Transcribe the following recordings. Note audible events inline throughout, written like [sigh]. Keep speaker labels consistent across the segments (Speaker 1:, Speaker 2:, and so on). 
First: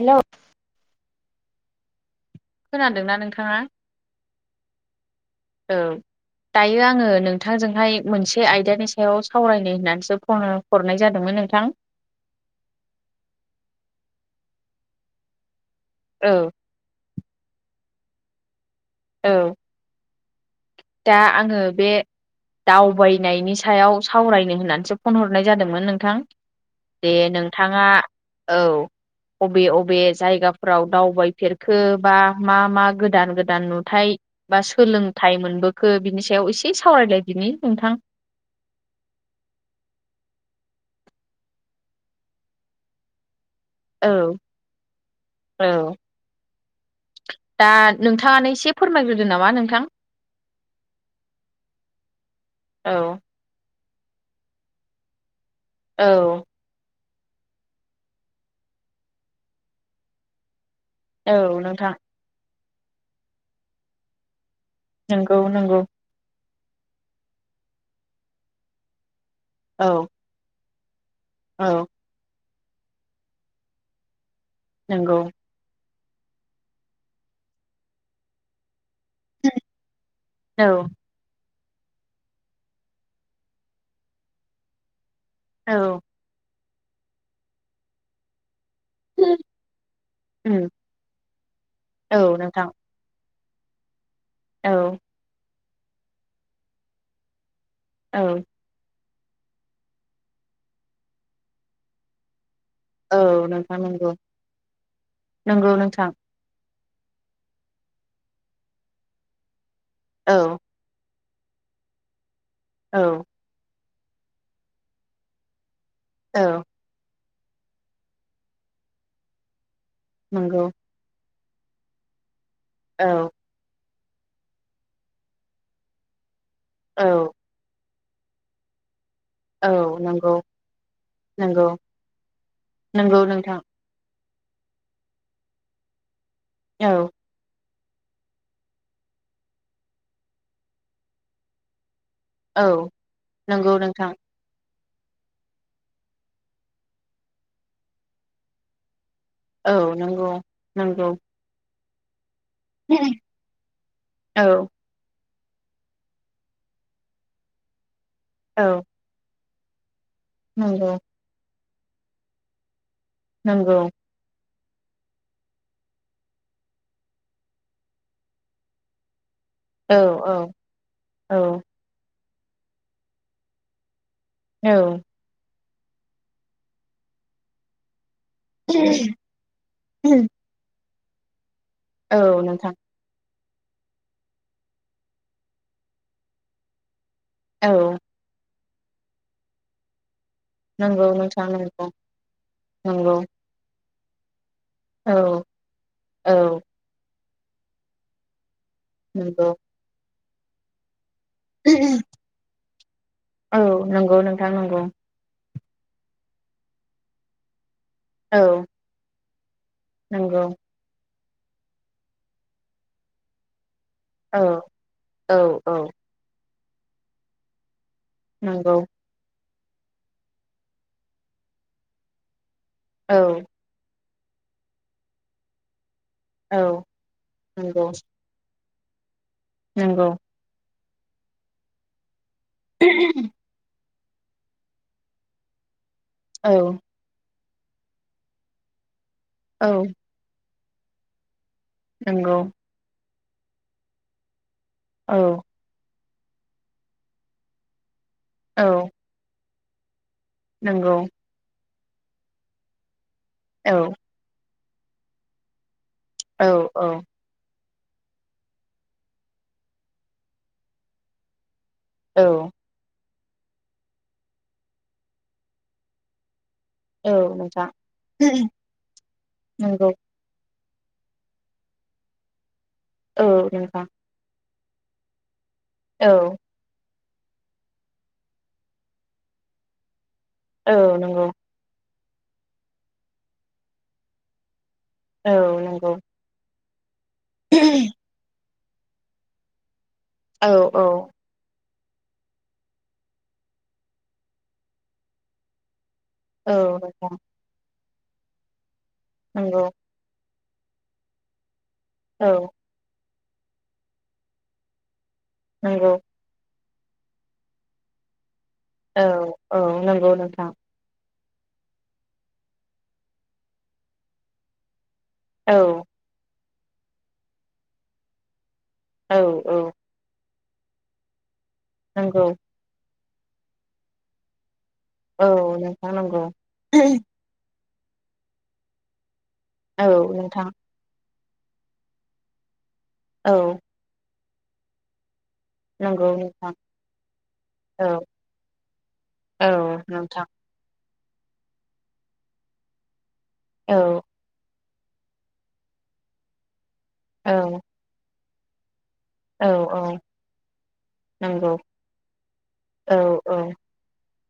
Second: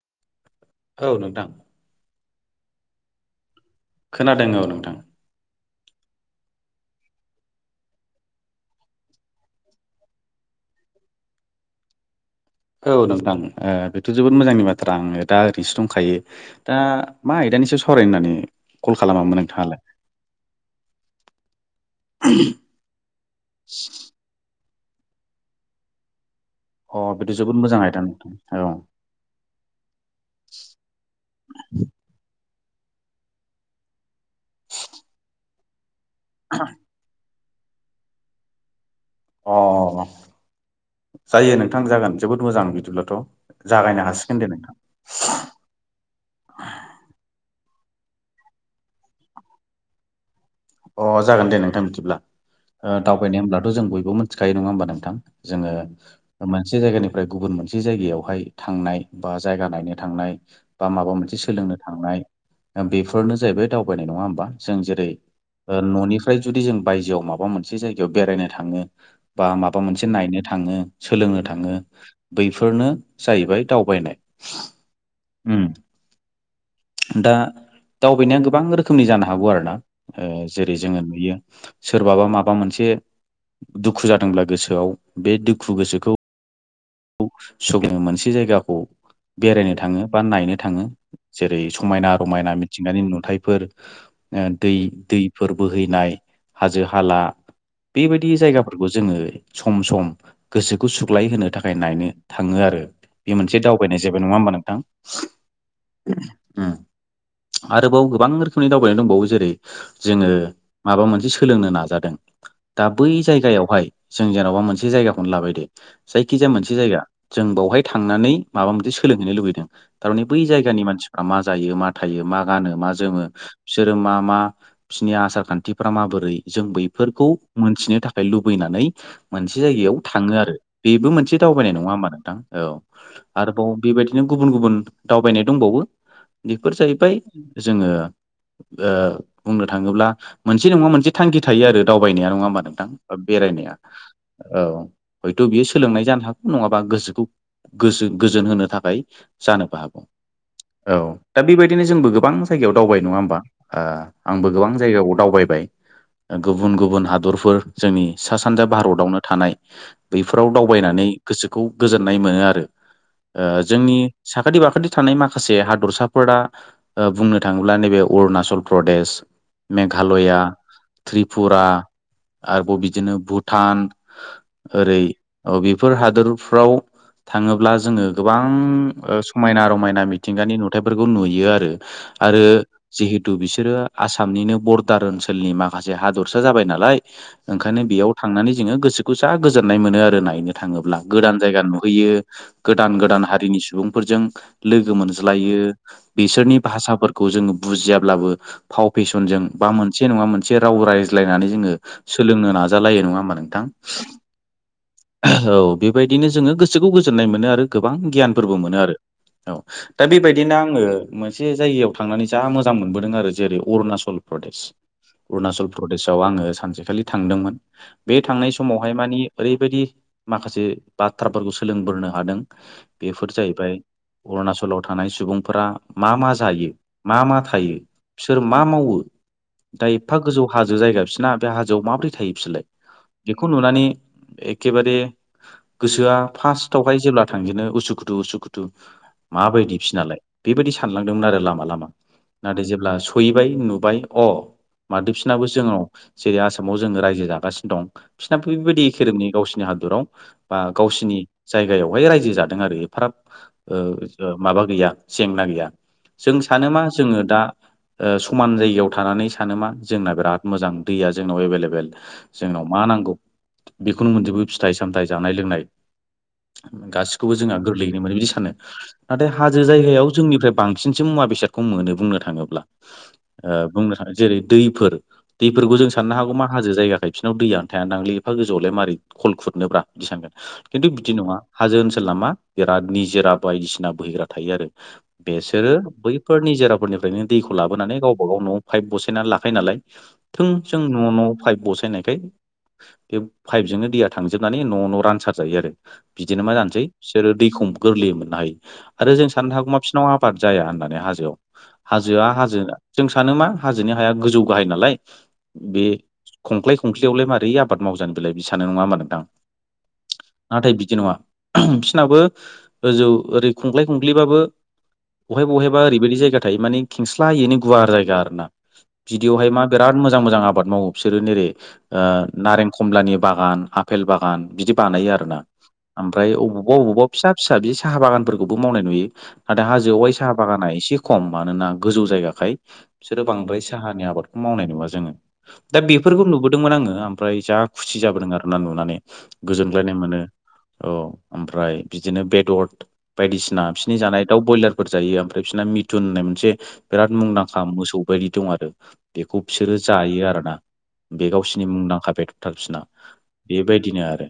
Speaker 1: हेल'
Speaker 2: औ नोंथां।
Speaker 1: खोनादोंना नोंथाङा?
Speaker 2: खोनादों औ नोंथां।
Speaker 1: औ। दायो आङो नोंथांजोंहाय मोनसे आयदानि सायाव सावरायनो होननानैसो फन हरनाय जादोंमोन नोंथां।
Speaker 2: औ नोंथां बेथ' जोबोद मोजांनि बाथ्रा आङो दा ओरैनोसो दंखायो।
Speaker 1: औ
Speaker 2: दा मा आयदानिसो सराय होननानै कल
Speaker 1: औ
Speaker 2: खालामामोन नोंथाङालाय
Speaker 1: दा आङो बे दावबायनायनि सायाव सावरायनो होननानैसो फन हरनाय जादोंमोन नोंथां
Speaker 2: अ
Speaker 1: दे
Speaker 2: बेथ' जोबोद मोजां
Speaker 1: नोंथाङा
Speaker 2: आयदा नोंथां
Speaker 1: औ। अबे बबे जायगाफोराव दावबायफेरखो बा मा मा गोदान गोदान नुथाय बा सोलोंथाइ मोनबोखो बिनि सायाव एसे सावरायलाय बिनि नोंथां।
Speaker 2: अ जायो नोंथां जागोन जोबोद मोजां बिदिब्लाथ'। जागायनो
Speaker 1: औ
Speaker 2: हासिगोन दे नोंथां।
Speaker 1: औ। दा नोंथाङानो एसे फोरमायग्रोदो नामा नोंथां?
Speaker 2: अ जागोन दे नोंथां मिथिब्ला
Speaker 1: औ
Speaker 2: दावबायनाय हब्लाथ' जों बयबो मोनसे मिथिखायो नङा होमबा नोंथां जोङो
Speaker 1: औ
Speaker 2: मोनसे जायगानिफ्राय गुबुन मोनसे जायगायावहाय थांनाय बा जायगा नायनो थांनाय। बा माबा
Speaker 1: औ
Speaker 2: मोनसे सोलोंनो
Speaker 1: नोंथां
Speaker 2: थांनाय बेफोरनो जाहैबाय दावबायनाय नङा होमबा जों जेरै
Speaker 1: नंगौ नंगौ
Speaker 2: न'निफ्राय जुदि जों बायजोआव माबा मोनसे जायगायाव बेरायनो थाङो। बा माबा
Speaker 1: औ
Speaker 2: मोनसे नायनो थाङो सोलोंनो थाङो।
Speaker 1: औ
Speaker 2: बैफोरनो जाहैबाय दावबायनाय
Speaker 1: नंगौ।
Speaker 2: दा दावबायनाया गोबां रोखोमनि जानो हागौ आरो ना।
Speaker 1: औ
Speaker 2: जेरै जोङो नुयो सोरबाबा माबा मोनसे दुखु जादोंब्ला गोसोआव बे दुखु
Speaker 1: औ
Speaker 2: गोसोखौ सनो मोनसे जायगाखौ बेरायनो थाङो बा नायनो
Speaker 1: उम
Speaker 2: थाङो जेरै समायना
Speaker 1: औ
Speaker 2: रमायना
Speaker 1: नोंथां
Speaker 2: मिथिंगानि नुथाय फोर
Speaker 1: औ
Speaker 2: दै दैफोर बोहैनाय हाजो हाला
Speaker 1: औ
Speaker 2: बेबायदि जायगाफोरखौ जोङो सम सम गोसोखौ सुग्लाय होनोनो थाखाय नायनो थाङो आरो
Speaker 1: औ
Speaker 2: बे मोनसे
Speaker 1: नोंथां
Speaker 2: दावबायनाय
Speaker 1: नंगौ
Speaker 2: जाबाय नङा होमबा नोंथां।
Speaker 1: नंगौ नोंथां
Speaker 2: आरोबाव गोबां रोखोमनि दावबायनाय दंबावो जेरै जोङो
Speaker 1: औ
Speaker 2: माबा मोनसे सोलोंनो नाजादों। दा बै
Speaker 1: औ
Speaker 2: जायगायावहाय जों जेन'बा मोनसे जायगाखौनो लाबाय दे जायखिजाया
Speaker 1: औ
Speaker 2: मोनसे जायगा जों बावहाय थांनानै माबा मोनसे सोलोंहैनो लुबैदों थारमाने बै
Speaker 1: नंगौ
Speaker 2: जायगानि मानसि मा जायो मा थायो मा गानो मा
Speaker 1: औ
Speaker 2: जोमो। बिसोरो मा मा बिसोरनि आसार खान्थिफ्रा माबोरै जों
Speaker 1: औ
Speaker 2: बैफोरखौ मोनथिनो थाखाय लुबैनानै मोनसे
Speaker 1: औ
Speaker 2: जायगायाव थाङो
Speaker 1: नंगौ
Speaker 2: आरो बेबो मोनसे
Speaker 1: नंगौ
Speaker 2: दावबायनाय नङा नोंथां औ
Speaker 1: नंगौ नोंथां
Speaker 2: आरोबाव बेबायदिनो गुबुन गुबुन दावबायनाय दंबावो। बेफोर
Speaker 1: औ
Speaker 2: जाहैबाय जोङो ओ बुंनो थाङोब्ला मोनसे नङा मोनसे थांखि थायो आरो दावबायनायानो। नङा हा नोंथां
Speaker 1: औ नंगौ
Speaker 2: बेरायनाया
Speaker 1: नोंथां
Speaker 2: औ हयथ' बियो सोलोंनाय जानो हागौ। नङाबा गोसोखौ गो गोजोन होनो थाखाय
Speaker 1: औ
Speaker 2: जानोबो हागौ
Speaker 1: नंगौ
Speaker 2: औ
Speaker 1: नंगौ
Speaker 2: दा बेबायदिनो जोंबो गोबां जायगायाव
Speaker 1: औ
Speaker 2: दावबाय नङा होमबा ओ आंबो गोबां जायगायाव दावबाय। गुबुन गुबुन हादरफोर जोंनि सा सानजा
Speaker 1: औ
Speaker 2: भारतावनो थानाय बैफोराव
Speaker 1: नंगौ
Speaker 2: दावबायनानै गोसोखौ गोजोननाय मोनो आरो ओ
Speaker 1: नंगौ
Speaker 2: जोंनि साखाथि बाखाथि थानाय माखासे हादरसाफोरा ओ बुंनो थाङोब्ला नैबे अरुणाचल प्रदेश
Speaker 1: औ औ
Speaker 2: मेघालया
Speaker 1: औ
Speaker 2: त्रिपुरा आरोबाव बिदिनो भुटान
Speaker 1: औ
Speaker 2: ओरै बेफोर हादोरफ्राव थाङोब्ला जोङो गोबां समायना रमायना मिथिंगानि नुथायाइफोरखौ नुयो आरो
Speaker 1: औ
Speaker 2: आरो
Speaker 1: नोंथां
Speaker 2: जिहेतु बिसोरो आसामनिनो बरदार ओनसोलनि माखासे हादरसा जाबाय नालाय।
Speaker 1: औ
Speaker 2: ओंखायनो बेयाव थांनानै जोङो गोसोखौ जा गोजोननाय मोनो आरो नायनो। थाङोब्ला
Speaker 1: नंगौ
Speaker 2: गोदान
Speaker 1: नोंथां
Speaker 2: जायगा
Speaker 1: नंगौ
Speaker 2: नुहैयो गोदान
Speaker 1: नंगौ
Speaker 2: गोदान हारिनि सुबुंफोरजों लोगो
Speaker 1: औ
Speaker 2: मोनज्लायो
Speaker 1: औ
Speaker 2: बिसोरनि भाषाफोरखौ जोङो बुजियाब्लाबो फाव फेसनजों
Speaker 1: नंगौ
Speaker 2: बा मोनसे नङा मोनसे राव रायज्लायनानै जोङो सोलोंनो नाजालायो नङा होमबा नोंथां?
Speaker 1: नांगौ
Speaker 2: औ बेबायदिनो जोङो गोसोखौ गोजोननाय मोनो आरो गोबां
Speaker 1: औ
Speaker 2: गियानफोरबो मोनो आरो। औ दा
Speaker 1: नंगौ
Speaker 2: बेबायदिनो आङो मोनसे जायगायाव थांनानै जा मोजां मोनबोदों आरो जेरै अरुणाचल
Speaker 1: औ
Speaker 2: प्रदेश
Speaker 1: औ
Speaker 2: अरुणाचल
Speaker 1: औ
Speaker 2: प्रदेशआव आङो सानसेखालि थांदोंमोन। बे थांनाय
Speaker 1: नंगौ
Speaker 2: समावहाय मानिे ओरैबायदि माखासे बाथ्राफोरखौ सोलोंबोनो हादों
Speaker 1: औ
Speaker 2: बेफोर जाहैबाय अरुणचलाव थानाय सुबुंफोरा मा मा
Speaker 1: औ
Speaker 2: जायो मा मा थायो?
Speaker 1: नंगौ
Speaker 2: बिसोर मा मावो दा
Speaker 1: नंगौ
Speaker 2: एफा गोजौ हाजो जायगा बिसोरना बे हाजोआव माबोरै थायो बिसोरलाय?
Speaker 1: [inaudible]
Speaker 2: बे खौ नुनानै एखेबारे गोसोआ
Speaker 1: औ
Speaker 2: फार्टावहाय जेब्ला थांजनो उसुखुथु उसुखुथु
Speaker 1: औ
Speaker 2: माबायदि फिनाालाय बेबायदि सानलांदोंमोन आरो लामा लामा।
Speaker 1: नंगौ
Speaker 2: नाथाय जेब्ला सहैबाय नुबाय अ
Speaker 1: औ
Speaker 2: मादोसिनाबो जोंनाव जेरै आसामाव जोङो रायजो जागासिनो दं बिसनााबो
Speaker 1: औ
Speaker 2: बेबायदिखेरेमनि गावसिनि हादराव बा
Speaker 1: नंगौ
Speaker 2: गावसिनि जायगायावहाय रायजो जादों आरो एफा
Speaker 1: औ
Speaker 2: माबा गैया जेंना गैया जों
Speaker 1: औ
Speaker 2: सान मा
Speaker 1: औ
Speaker 2: जोङो दा समान जायगायाव थानानै सानोमा जोंना बिराद मोजां दैया जोंनाव एभेलेबेल
Speaker 1: औ
Speaker 2: जोंनाव मा नांगौ बेखौनो मोनजोबो फिथाइ सामथाइ जानाय लोंनाय
Speaker 1: औ
Speaker 2: गासिखौबो जोंहा
Speaker 1: नोंथां
Speaker 2: गोरलैयैनो मोन बिदि सानो नाथाय हाजो
Speaker 1: नंगौ
Speaker 2: जायगायाव जोंनिफ्राय बांसिनसिन मुवा बेसादखौ मोनो बुंनो थाङोब्ला
Speaker 1: औ नोंथां
Speaker 2: बुंनो थाङो जेरै दैफोर दैफोरखौ जों
Speaker 1: औ
Speaker 2: साननो हागौ मा हाजो जायगाखाय बििनाव दैयानो थाया नांललि एफा गोजौआवलाय मारै खल खुरनोब्रा बिदि सानगोन
Speaker 1: औ
Speaker 2: खिन्थु बिदि
Speaker 1: नंगौ
Speaker 2: नङा। हाजो ओनसोल नामा बिराद निजोरा बायदिसिना बोहैग्रा थायो आरो
Speaker 1: औ
Speaker 2: बेसोरो
Speaker 1: नंगौ
Speaker 2: बै फोर निजोराफोरनिफ्रायनो दैखौ लाबोनानै गावबा गाव न'आव पाइप बसायनानै लाखायो नालाय। थों
Speaker 1: औ
Speaker 2: जों
Speaker 1: औ
Speaker 2: न' न' पाइप बसायनायखाय बे पाइपजोंनो दैया थांजोबनानै न' न' रानसार जायो आरो बिदिनो मा
Speaker 1: औ
Speaker 2: जानोसै बिसोरो दैखौ गोरलै मोननो हायो। आरो जों साननो
Speaker 1: नंगौ
Speaker 2: हागौमा बिसिनाव आबाद जाया होननानै हाजोआव हाजोआ
Speaker 1: औ
Speaker 2: हाजो जों सान मा हाजोनि हाया गोजौ गाहाय नालाय बे
Speaker 1: नंगौ
Speaker 2: खंखाय खंखलिआवलाय मारै आबाद मावजानो बेलाय बिदि सानो नङा होमबा
Speaker 1: औ
Speaker 2: नोंथां
Speaker 1: औ नंगौ नोंथां
Speaker 2: नाथाय बिदि नङा बिसनाबो गोजौ ओरै खुंख्लाय खुंग्लिबाबो बहाय बहायबा
Speaker 1: औ
Speaker 2: ओरैबायदि जायगा माने खेंस्लाायैनो गुवार जायगा आरो ना
Speaker 1: औ
Speaker 2: बिदियावहाय
Speaker 1: औ
Speaker 2: मा बिराद मोजां मोजां आबाद मावो बिसोरो नेरै
Speaker 1: नंगौ
Speaker 2: नारें खमलानि बागान फेल बागान बिदि बानायो आरो
Speaker 1: औ
Speaker 2: ना
Speaker 1: नोंथां नंगौ
Speaker 2: ओमफ्राय अबावबा अबावबा फिसा फिसा बि साहा बागानफोरखौबो मावनाय नुयो नाथाय
Speaker 1: औ
Speaker 2: हाजो आवाइ साहा
Speaker 1: नोंथां
Speaker 2: बागाना एसे खम मानोना गोजौ जायगाखाय बिसोरो
Speaker 1: औ
Speaker 2: बांद्राय साहानि आबादखौ मावनाय नुवा जोङो दा
Speaker 1: नंगौ
Speaker 2: बेफोरखौ
Speaker 1: नोंथां
Speaker 2: नुबोदोंमोन आङो ओमफ्राय जा
Speaker 1: औ
Speaker 2: खुसि जाबोदों आरो ना नुनानै
Speaker 1: औ
Speaker 2: गोजोनग्लायनाय मोनो।
Speaker 1: नोंथां
Speaker 2: औ ओमफ्राय बिदिनो बेदर बायदिसिना
Speaker 1: औ
Speaker 2: बिोरनि जानाय दाउ ब्रयलार फोर जायो ओमफ्राय बिसोरना मिथुन होननाय मोनसे बिराद
Speaker 1: औ
Speaker 2: मुंदांखा मोसौ बायदि दं आरो बेखौ
Speaker 1: औ
Speaker 2: बिसोरो
Speaker 1: औ
Speaker 2: जायो आरोना बे
Speaker 1: नंगौ
Speaker 2: गावसिोरनि मुंदांखा बेथरथाल बिसोना।
Speaker 1: औ औ
Speaker 2: बेबायदिनो आरो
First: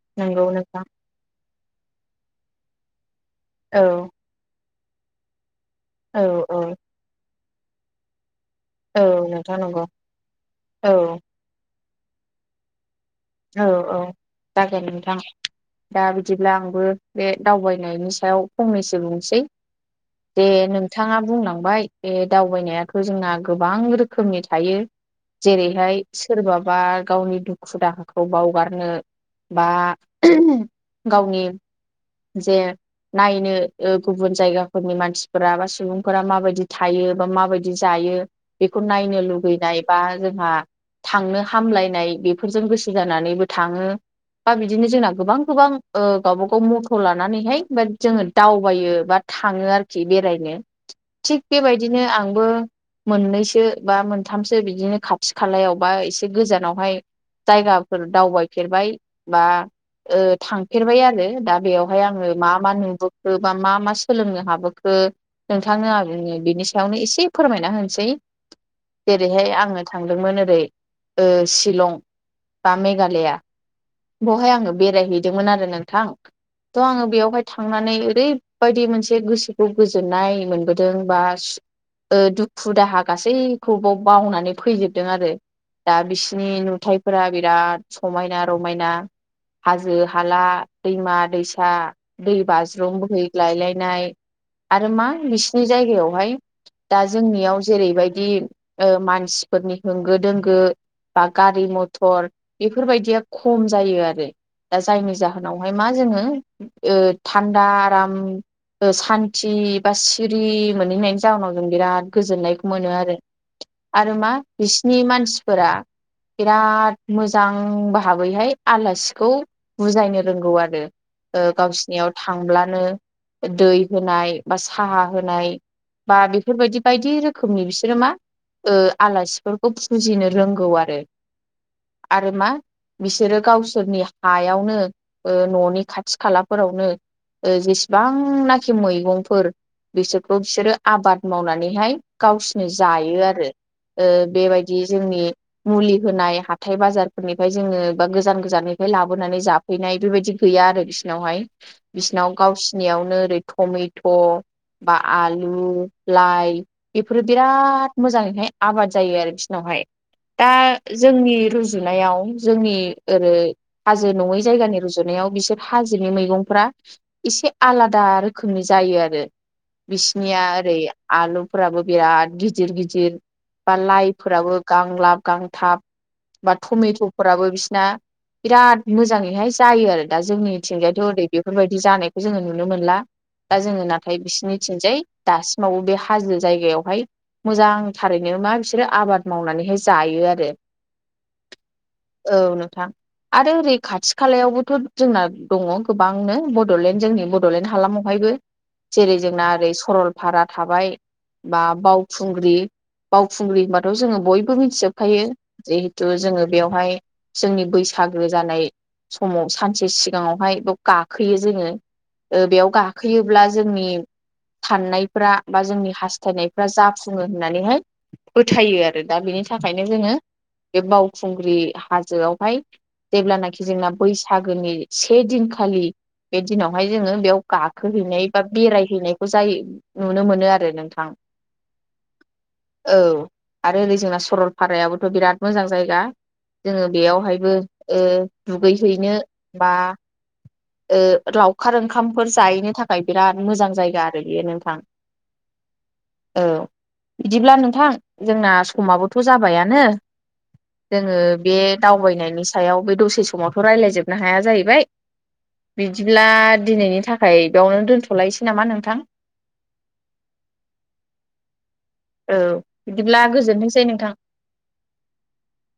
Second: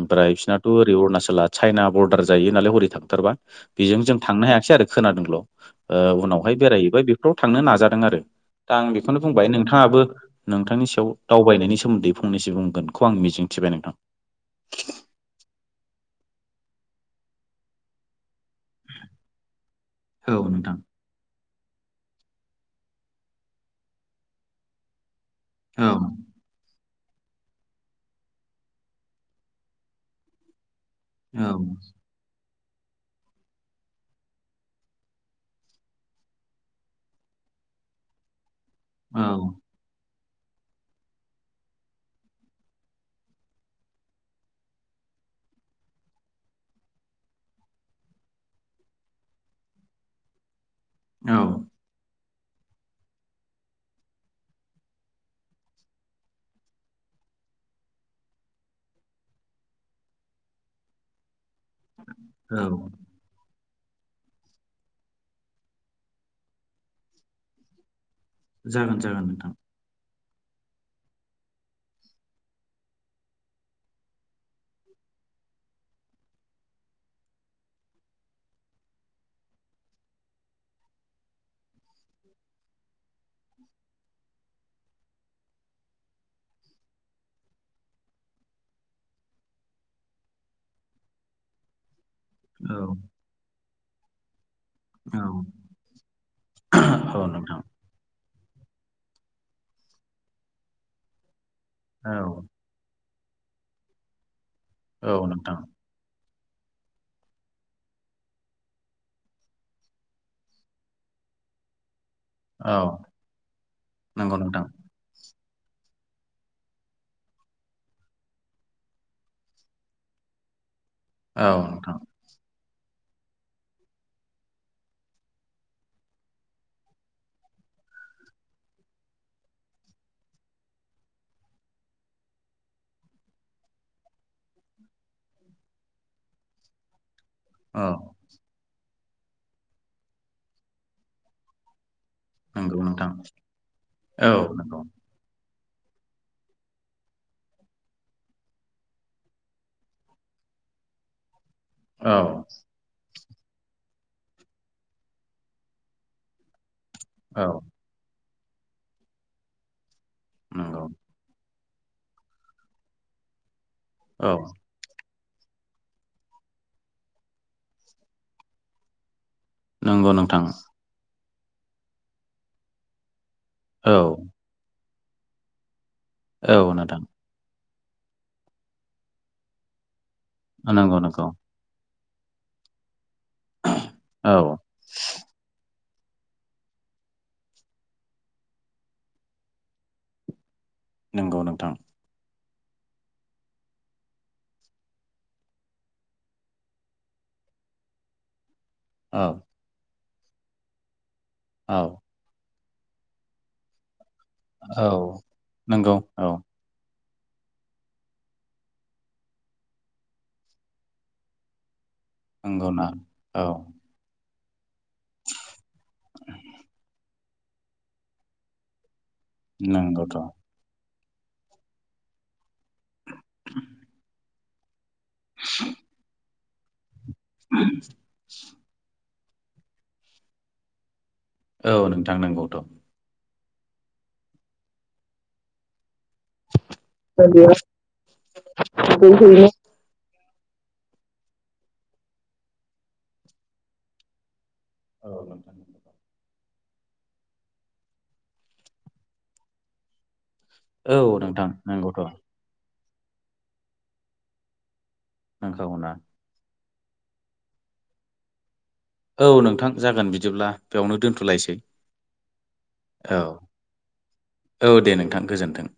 Speaker 2: ओमफ्राय
Speaker 1: नंगौ
Speaker 2: बिसोरनाथ'
Speaker 1: नोंथां
Speaker 2: ओरै अरुणाचला चाइना बरडार जायो नालाय हरै थांथारबा
Speaker 1: औ
Speaker 2: बेजों जों थांनो हायाखासै आरो खोनादोंल'
Speaker 1: औ
Speaker 2: उनावहाय
Speaker 1: औ
Speaker 2: बेरायहैबाय बे फाव थांनो नाजादों आरो दा आं
Speaker 1: औ
Speaker 2: बेखौनो बुंबाय
Speaker 1: नोंथां नंगौ
Speaker 2: नोंथाङाबो नोंथांनि
Speaker 1: औ
Speaker 2: सायाव दावबायनायनि सोमोन्दै फंनसो बुंगोनखौ आं मिजिं
Speaker 1: औ औ जागाय नोंथां दा बिदिब्ला आंबो बे दावबायनायनि सायाव फंनैसो बुंनोसै
Speaker 2: औ
Speaker 1: दे
Speaker 2: नोंथां
Speaker 1: नों बिथाङा बुंलांबाय ए दावबायनायाथ' जोंना गोबां रोखोमनि थायो।
Speaker 2: औ
Speaker 1: जेरैहाय सोरबाबा गावनि दुखु दाहा खौ बावगारनो बा गावनि
Speaker 2: औ
Speaker 1: जे नायनो गुबुन जायगाफोरनि मानसिफोरा बा सुबुंफोरा माबायदि थायो बा माबायदि जायो। बेखौ नायनो
Speaker 2: औ
Speaker 1: लुगैनाय बा जोंहा थांनो हामलायनाय बेफोरजों गोसो जानानैबो थाङो बा बिदिनो जोंना गोबां गोबां गावबाागाव मथ' लानानैहाय बा जोङो दावबायो बा थाङो आरोखि बेरायनो थिग
Speaker 2: औ
Speaker 1: बेबायदिनो आंबो मोननैसो बा मोनथामसो बिदिनो खाथि खालायाव बा एसे गोजानावहाय जायगाफोर दावबायफेरबाय बा थांफेरबाय आरो दा बेयाव बेहाय आङो मा
Speaker 2: औ
Speaker 1: मा नुबोखो बा मा मा सोलोंनो हाबोखो नोंथांनो बिनि सायावनो एसे फोरमायना होनोसै।
Speaker 2: जागोन जागोन
Speaker 1: जेरैहाय
Speaker 2: नोंथां
Speaker 1: आङो थांदोंमोन ओरै शिलं बा मेघालया बेवहाय आङो बेरायहैदोंमोन आरो नोंथां। थ' आङो बेयावहाय थांनानै ओरैबायदि मोनसे गोसोखौ गोजोननाय मोनबोदों बा दुखु दाहा गासैखौबो बावनानै फैजोबदों आरो। दा बिसिनि नुथाय फोरा बिराद समायना रमायना हाजो हाला दैमा दैसा दै
Speaker 2: औ
Speaker 1: बाज्रुम बोहैग्लायलायनाय आरो मा
Speaker 2: औ
Speaker 1: बिसिनि जायगायावहाय दा
Speaker 2: औ नोंथां
Speaker 1: जोंनियाव जेरैबायदि मानसिफोरनि होंगो दोंगो बा गारि
Speaker 2: औ
Speaker 1: मथर बेफोरबायदिया खम जायो आरो दा जायनि
Speaker 2: औ नोंथां
Speaker 1: जाहोनावहाय मा जोङो आ थान्दा आराम सान्थि बा सिरि मोनहैनायनि जााहोनाव जों बिराद गोजोननायखौ
Speaker 2: औ
Speaker 1: मोनो आरो आरो मा
Speaker 2: नंगौ नोंथां
Speaker 1: बिसिनि मानसिफोरा बिराद मोजां भाबैहाय आलासिखौ बुजायनो रोंगौ आरो।
Speaker 2: औ नोंथां
Speaker 1: गावसिनियाव थांब्लानो दै होनाय बा साहा होनाय बा बेफोरबायदि बायदि रोखोमनि बिसोरो मा आलासिफोरखौ फुजिनो रोंगौ आरो। आरो मा बिसोरो गावसोरनि हायावनो न'नि खाथि खालाफोरावनो
Speaker 2: औ
Speaker 1: जेसेबांनाखि मैगंफोर बिसोरखौ बिसोरो आबाद मावनानैहाय गावसिनो
Speaker 2: नंगौ नोंथां
Speaker 1: जायो आरो
Speaker 2: औ नंगौ
Speaker 1: बेबायदि जोंनि मुलि होनाय ह हााथथाय बाजारफोरनिफ्राय जोङो बा गोजान गोजाननिफ्राय लाबोनानै जाफैनाय बेबायदि गैया आरो बिसिोरनावहाय
Speaker 2: औ
Speaker 1: बिसिनाव गावसि फिनाययावनो ओरै टमेट' बा आलु लाइ बेफोरो
Speaker 2: औ
Speaker 1: बिराद मोजाङैहाय आबाद जायो आरो बिसिोरनावहाय दा
Speaker 2: नंगौ
Speaker 1: जोंनि रुजुनायाव जोंनि ओै हाजो
Speaker 2: औ
Speaker 1: नङै जायगानि रुज गुजुनायाव बिसोर हाजोनि मैगंफ्रा एसे आलादा रोखोमनि जायो आरो
Speaker 2: नंगौ
Speaker 1: बिसिनिया
Speaker 2: नोंथां
Speaker 1: ओरै आलुफोराबो बिराद गिदिर गिदिर बा
Speaker 2: औ
Speaker 1: लाइफोराबो गांलाब गांथाब बा
Speaker 2: औ नोंथां
Speaker 1: टमेट'फोराबो बिसिना बिराद मोजाङैहाय जायो आरो दा
Speaker 2: नंगौ
Speaker 1: जोंनिथिंजायाथ' ओरै
Speaker 2: नंगौ
Speaker 1: बेफोरबायदि जानायखौ जोङो नुनो मोनला दा जोङो नाथाय
Speaker 2: औ
Speaker 1: बिसिोरनि थिंजाय दासिमावबो बे हाजो जायगायावहाय मोजांथारैनो मा बिसोरो आबाद मावनानैहाय जायो आरो
Speaker 2: नंगौ नोंथां
Speaker 1: औ नोंथां आरो ओरै खाथि खालायावबोथ' जोंना दङ गोबांनो बड'लेण्ड जोंनि बड'लेण्ड हालामाव बेहायबो जेरै
Speaker 2: औ
Speaker 1: जोंना ओरै सरलपारा थाबाय बा
Speaker 2: औ
Speaker 1: बाव खुंग्रि बावखुंग्रि होनबाथ' जोङो बयबो
Speaker 2: औ
Speaker 1: मिथिजोबखायो
Speaker 2: नंगौ
Speaker 1: जिहेथु
Speaker 2: औ
Speaker 1: जोङो बेवहाय जोंनि बैसागो जानाय समाव सानसे सिगाङावहाय बेयाव गाखोयो जोङो बेयाव
Speaker 2: नंगौ ना
Speaker 1: गाखोयोब्ला
Speaker 2: औ
Speaker 1: जोंनि साननायफ्रा बा जोंनि हास्थायनायफ्रा जाफुङो होननानैहाय फोथायो आरो दा बेनि थाखाय नि थाखायनो
Speaker 2: नंगौथ'
Speaker 1: जोङो बे बावखुंग्रि हाजोआवहाय जेब्लानाखि जोंना बैसागोनि से दिनखालि बे दिनावहाय जोङो बेयाव गाखोहैनाय बा बेरायहैनायखौ जायो नुनो मोनो आरो नोंथां
Speaker 2: औ नोंथां नंगौथ'
Speaker 1: औ आरो ओरै जोंना सरलपारायाबोथ' बिराद मोजां जायगा जोङो बेयावहायबो दुगै हैैनो बा ओ लावखार ओंखामफोर जाहैनो थाखाय बिराद मोजां जायगा आरो बेयो नोंथां
Speaker 2: औ नोंथां
Speaker 1: औ बिदिब्ला नोंथां जोंना समाबोथ' जाबायानो जोङो
Speaker 2: औ नोंथां
Speaker 1: बे
Speaker 2: नंगौथ'
Speaker 1: दावबायनायनि सायाव बे दसे समावथ' राय्लायजोबनो हाया जाहैबाय
Speaker 2: नंखागौना
Speaker 1: बिदिब्ला दिनैनि थाखाय बेयावनो दोन्थ'लायनोसै नामा नोंथां
Speaker 2: औ नोंथां जागोन बिदिब्ला बेयावनो दोन्थ'लायसै
Speaker 1: औ बिदिब्ला गोजोनथोंसै नोंथां
Speaker 2: औ दे नोंथां गोजोन्थों